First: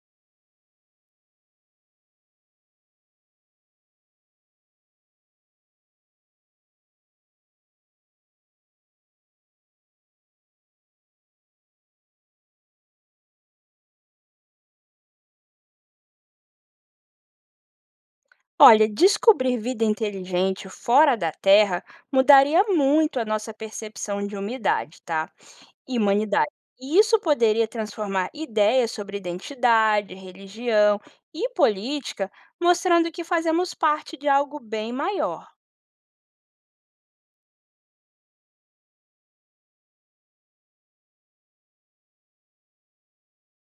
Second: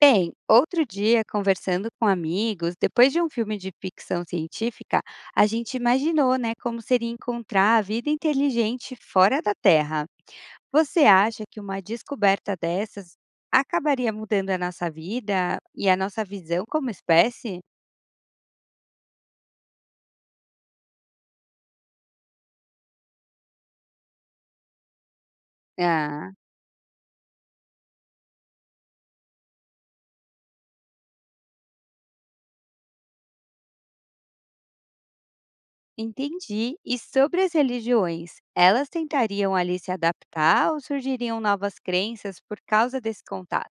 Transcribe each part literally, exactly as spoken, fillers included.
Bem, outro dia, conversando com amigos, depois de um filme de ficção científica, a gente imaginou, né, como seria encontrar a vida inteligente fora da Terra. Você acha que uma descoberta dessas acabaria mudando a nossa vida e a nossa visão como espécie? Olha, descobrir vida inteligente fora da Terra mudaria muito a nossa percepção de umidade, tá? E Ah, humanidade. E isso poderia transformar ideias sobre identidade, religião e política, mostrando que fazemos parte de algo bem maior. entendi. E sobre as religiões, elas tentariam ali se adaptar ou surgiriam novas crenças por causa desse contato?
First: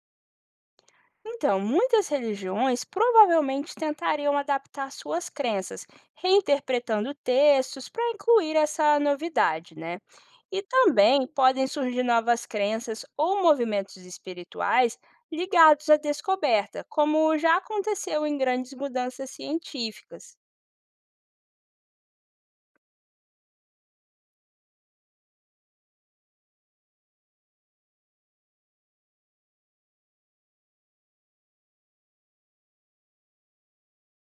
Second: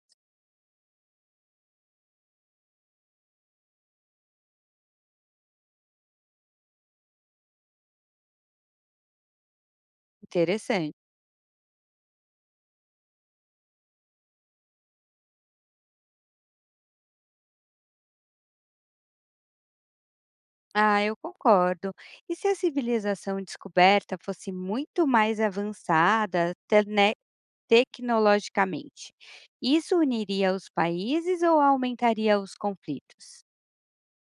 Então, muitas religiões provavelmente tentariam adaptar suas crenças, reinterpretando textos para incluir essa novidade, né? E Interessante. também podem surgir novas crenças ou movimentos espirituais ligados à descoberta, como já aconteceu em grandes mudanças científicas. Ah, eu concordo. E se a civilização descoberta fosse muito mais avançada terne- tecnologicamente, isso uniria os países ou aumentaria os conflitos?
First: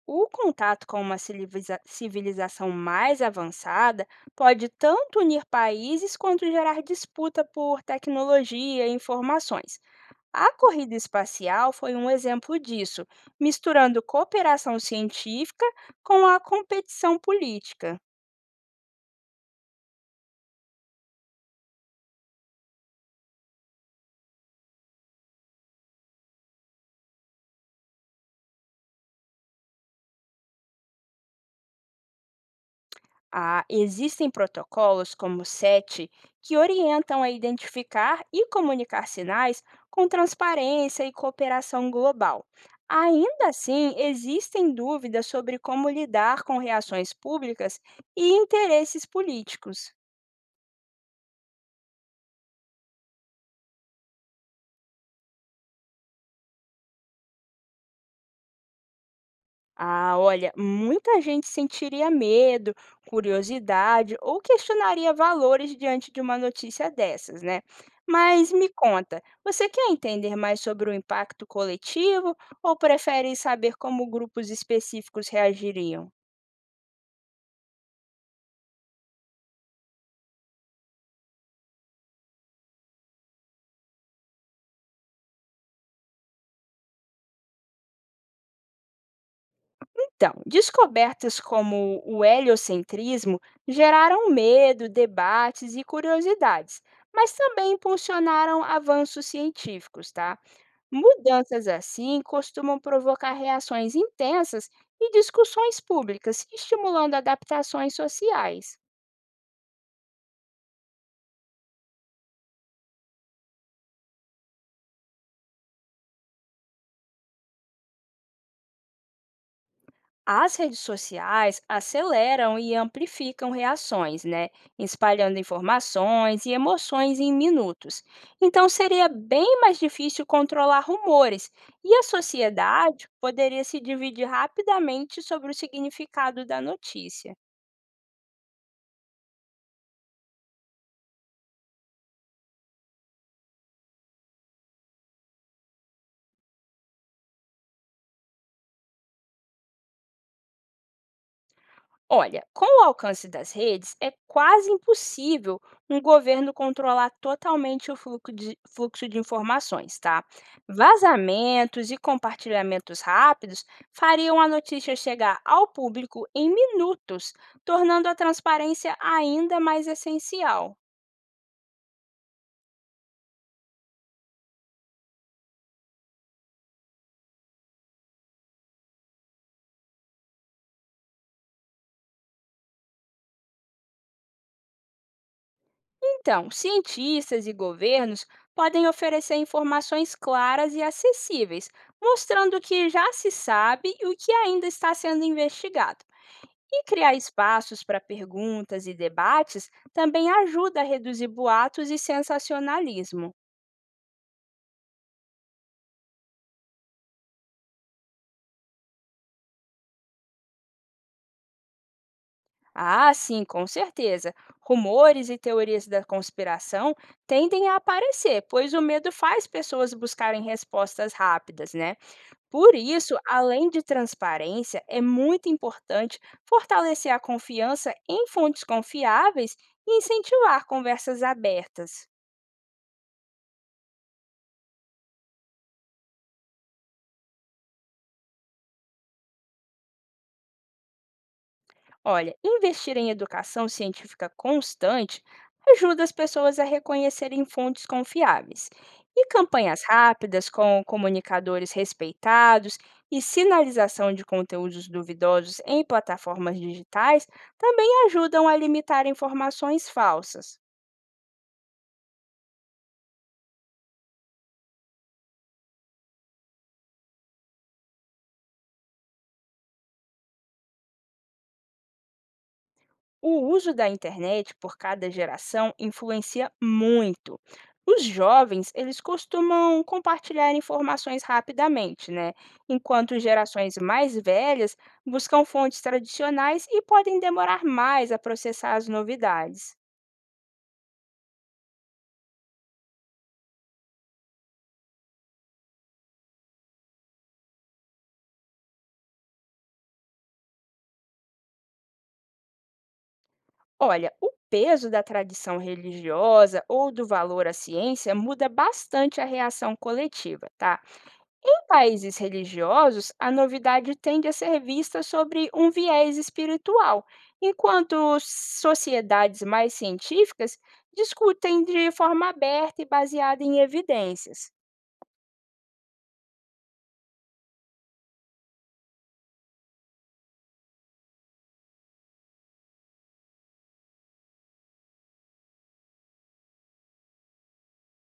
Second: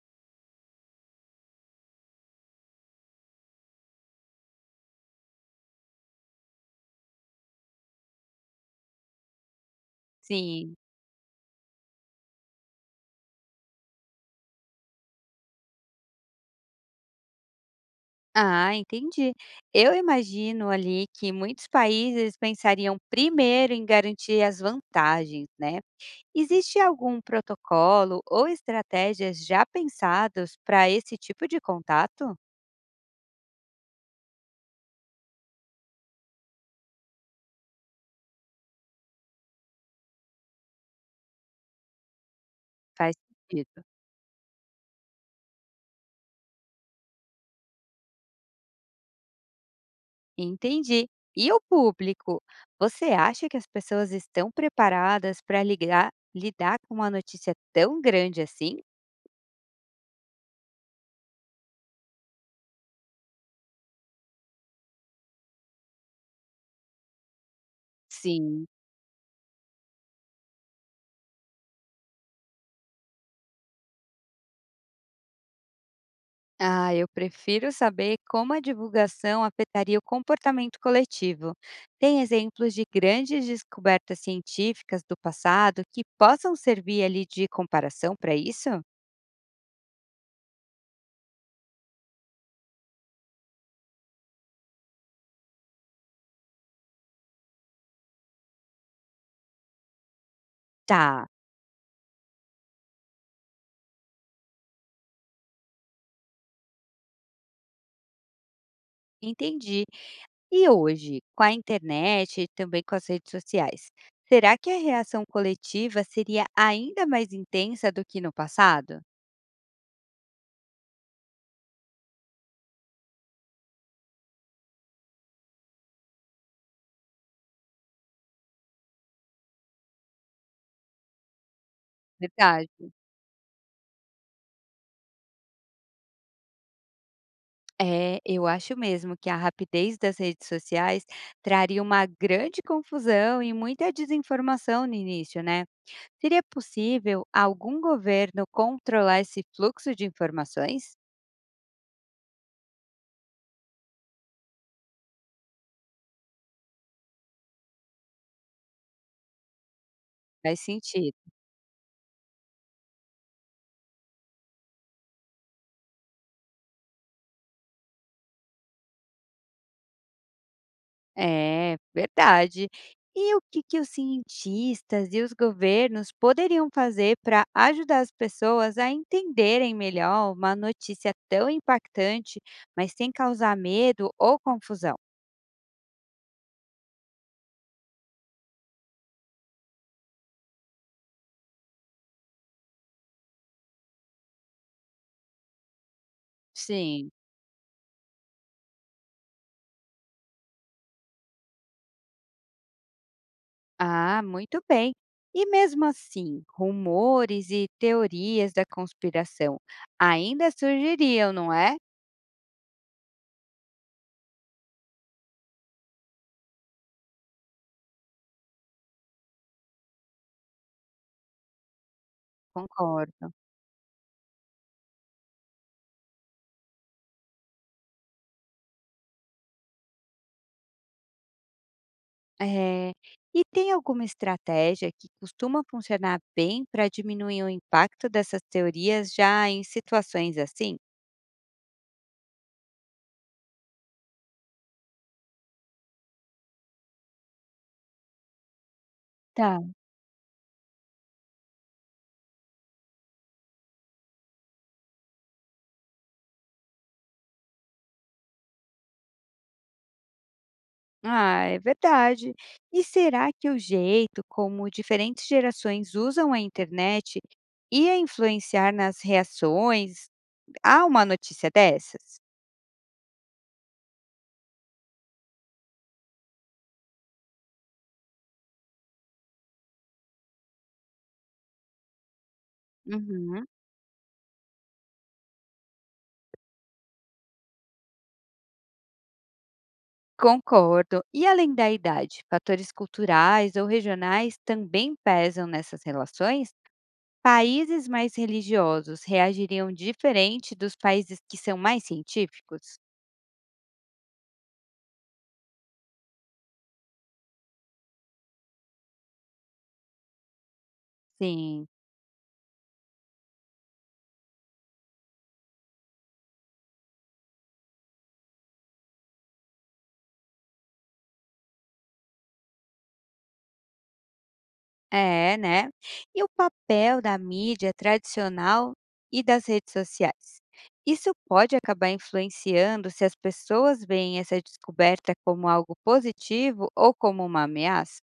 O contato com uma civiliza- civilização mais avançada pode tanto unir países quanto gerar disputa por tecnologia e informações. A Sim. corrida espacial foi um exemplo disso, misturando cooperação científica com a competição política. Ah, entendi. Eu imagino ali que muitos países pensariam primeiro em garantir as vantagens, né? Existe algum protocolo ou estratégias já pensados para esse tipo de contato? Ah, existem protocolos como o SETI que orientam a identificar e comunicar sinais com transparência e cooperação global. Faz Ainda sentido. assim, existem dúvidas sobre como lidar com reações públicas e interesses políticos. Entendi. E o público? Você acha que as pessoas estão preparadas para ligar- lidar com uma notícia tão grande assim? Ah, olha, muita gente sentiria medo, curiosidade ou questionaria valores diante de uma notícia dessas, né? Mas Sim. me conta, você quer entender mais sobre o impacto coletivo ou prefere saber como grupos específicos reagiriam? Ah, eu prefiro saber como a divulgação afetaria o comportamento coletivo. Tem exemplos de grandes descobertas científicas do passado que possam servir ali de comparação para isso? Então, descobertas como o heliocentrismo geraram medo, debates e curiosidades, mas também impulsionaram avanços científicos, tá? Tá, Mudanças assim costumam provocar reações intensas e discussões públicas, estimulando adaptações sociais. entendi. E hoje, com a internet e também com as redes sociais, será que a reação coletiva seria ainda mais intensa do que no passado? As redes sociais aceleram e amplificam reações, né? Espalhando informações e emoções em minutos. Então seria bem mais difícil controlar rumores e a Verdade. sociedade poderia se dividir rapidamente sobre o significado da notícia. É, eu acho mesmo que a rapidez das redes sociais traria uma grande confusão e muita desinformação no início, né? Seria possível algum governo controlar esse fluxo de informações? Olha, com o alcance das redes, é quase impossível um governo controlar totalmente o fluxo de, fluxo de informações, tá? Faz sentido. Vazamentos e compartilhamentos rápidos fariam a notícia chegar ao público em minutos, tornando a transparência ainda mais essencial. É, verdade. E o que que os cientistas e os governos poderiam fazer para ajudar as pessoas a entenderem melhor uma notícia tão impactante, mas sem causar medo ou confusão? Então, cientistas e governos podem oferecer informações claras e acessíveis, mostrando o que já se sabe e o que ainda está sendo investigado. E Sim. criar espaços para perguntas e debates também ajuda a reduzir boatos e sensacionalismo. Ah, muito bem. E mesmo assim, rumores e teorias da conspiração ainda surgiriam, não é? Ah, sim, com certeza. Rumores e teorias da conspiração tendem a aparecer, pois o medo faz pessoas buscarem respostas rápidas, né? Por isso, Concordo. além de transparência, é muito importante fortalecer a confiança em fontes confiáveis e incentivar conversas abertas. É. E tem alguma estratégia que costuma funcionar bem para diminuir o impacto dessas teorias já em situações assim? Olha, investir em educação científica constante ajuda as pessoas a reconhecerem fontes confiáveis. E Tá. campanhas rápidas, com comunicadores respeitados e sinalização de conteúdos duvidosos em plataformas digitais, também ajudam a limitar informações falsas. Ah, é verdade. E será que o jeito como diferentes gerações usam a internet ia influenciar nas reações a uma notícia dessas? O uso da internet por cada geração influencia muito. Os jovens, eles costumam compartilhar informações rapidamente, né? Enquanto Uhum. gerações mais velhas buscam fontes tradicionais e podem demorar mais a processar as novidades. Concordo. E além da idade, fatores culturais ou regionais também pesam nessas relações? Países mais religiosos reagiriam diferente dos países que são mais científicos? Olha, o peso da tradição religiosa ou do valor à ciência muda bastante a reação coletiva, tá? Sim, Países religiosos, a novidade tende a ser vista sobre um viés espiritual, enquanto sociedades mais científicas discutem de forma aberta e baseada em evidências. é, né? E o papel da mídia tradicional e das redes sociais? Isso pode acabar influenciando se as pessoas veem essa descoberta como algo positivo ou como uma ameaça?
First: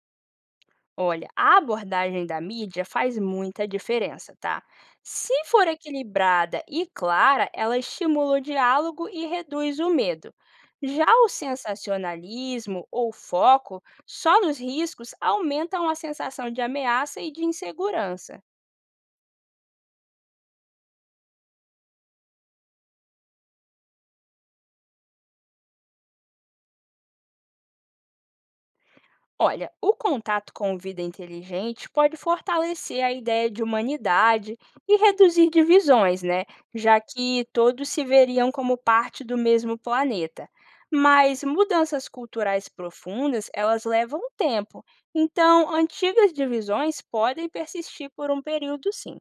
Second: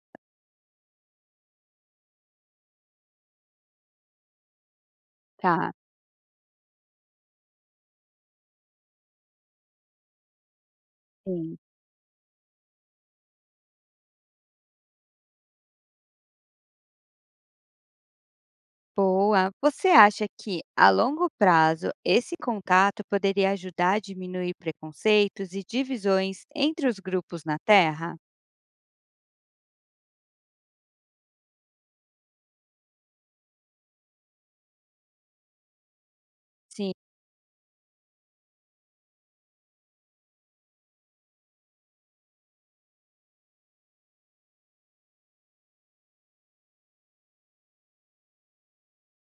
Olha, a abordagem da mídia faz muita diferença, tá? Se for Tá, equilibrada e clara, ela estimula o diálogo e reduz o medo. Já o sim. sensacionalismo ou foco só nos riscos aumentam a sensação de ameaça e de insegurança. Boa. Você acha que, a longo prazo, esse contato poderia ajudar a diminuir preconceitos e divisões entre os grupos na Terra? Olha, o contato com vida inteligente pode fortalecer a ideia de humanidade e reduzir divisões, né? Já que todos se veriam como parte do mesmo planeta. Mas mudanças culturais profundas, elas levam tempo. Então, antigas divisões podem persistir por um período, sim.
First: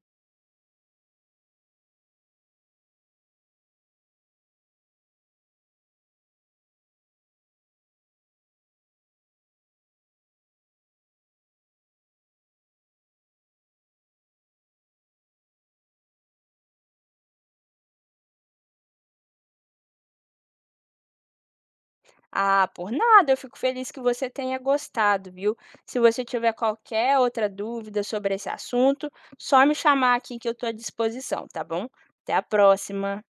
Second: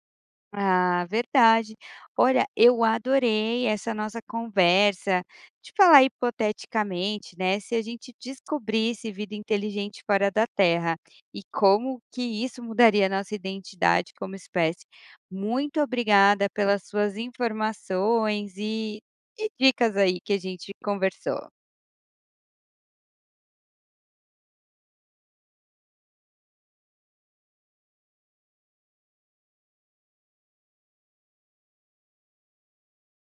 Ah, verdade. Olha, eu adorei essa nossa conversa. De falar hipoteticamente, né? Se a gente descobrisse vida inteligente fora da Terra e como que isso mudaria nossa identidade como espécie. Muito obrigada pelas suas informações e, e dicas aí que a gente conversou. Ah, por nada, eu fico feliz que você tenha gostado, viu? Se você tiver qualquer outra dúvida sobre esse assunto, só me chamar aqui que eu estou à disposição, tá bom? Até a próxima!